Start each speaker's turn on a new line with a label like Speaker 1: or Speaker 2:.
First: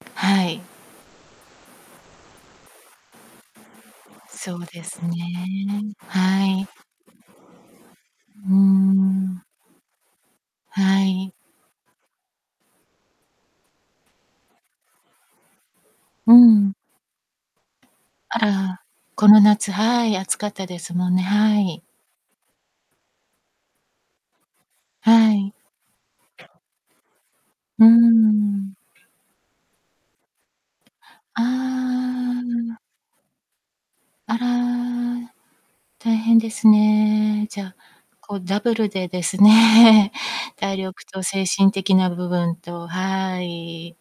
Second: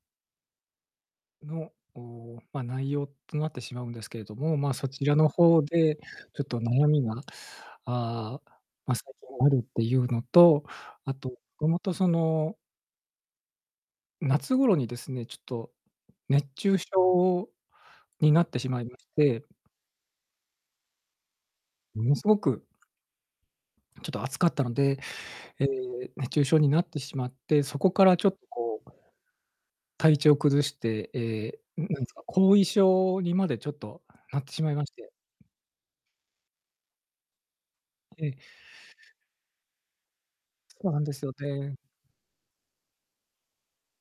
Speaker 1: はい。
Speaker 2: の、おお、ま、内容となってしまうんですけれども、
Speaker 1: そう
Speaker 2: ま、
Speaker 1: で
Speaker 2: そち
Speaker 1: すね。
Speaker 2: らの方でひょっ
Speaker 1: は
Speaker 2: と
Speaker 1: い。う
Speaker 2: 悩みが、ああ、
Speaker 1: ー
Speaker 2: ま、最
Speaker 1: ん。
Speaker 2: 近あるっていうのと、
Speaker 1: は
Speaker 2: あと、
Speaker 1: い。
Speaker 2: どもとその夏頃にですね、ちょっと
Speaker 1: う
Speaker 2: 熱
Speaker 1: ん。
Speaker 2: 中症に
Speaker 1: あ
Speaker 2: なってしま
Speaker 1: ら、
Speaker 2: いまし
Speaker 1: この
Speaker 2: て
Speaker 1: 夏、はい。暑かったですもんね。はい。
Speaker 2: ものすごくちょっと暑かったので、
Speaker 1: はい。
Speaker 2: ええ、熱中症になってしまって、そ
Speaker 1: うー
Speaker 2: こからちょっと
Speaker 1: ん。
Speaker 2: こう体調を崩して、
Speaker 1: あ
Speaker 2: ええ、ん、なんすか、後遺
Speaker 1: あ。
Speaker 2: 症にまでちょっと
Speaker 1: あ
Speaker 2: なってしまいまして。
Speaker 1: ら。大変ですね。じゃ、
Speaker 2: ええ。
Speaker 1: こう、ダブルでですね、体
Speaker 2: そうなん
Speaker 1: 力
Speaker 2: で
Speaker 1: と
Speaker 2: すよ、
Speaker 1: 精神
Speaker 2: で
Speaker 1: 的な部分と、はい。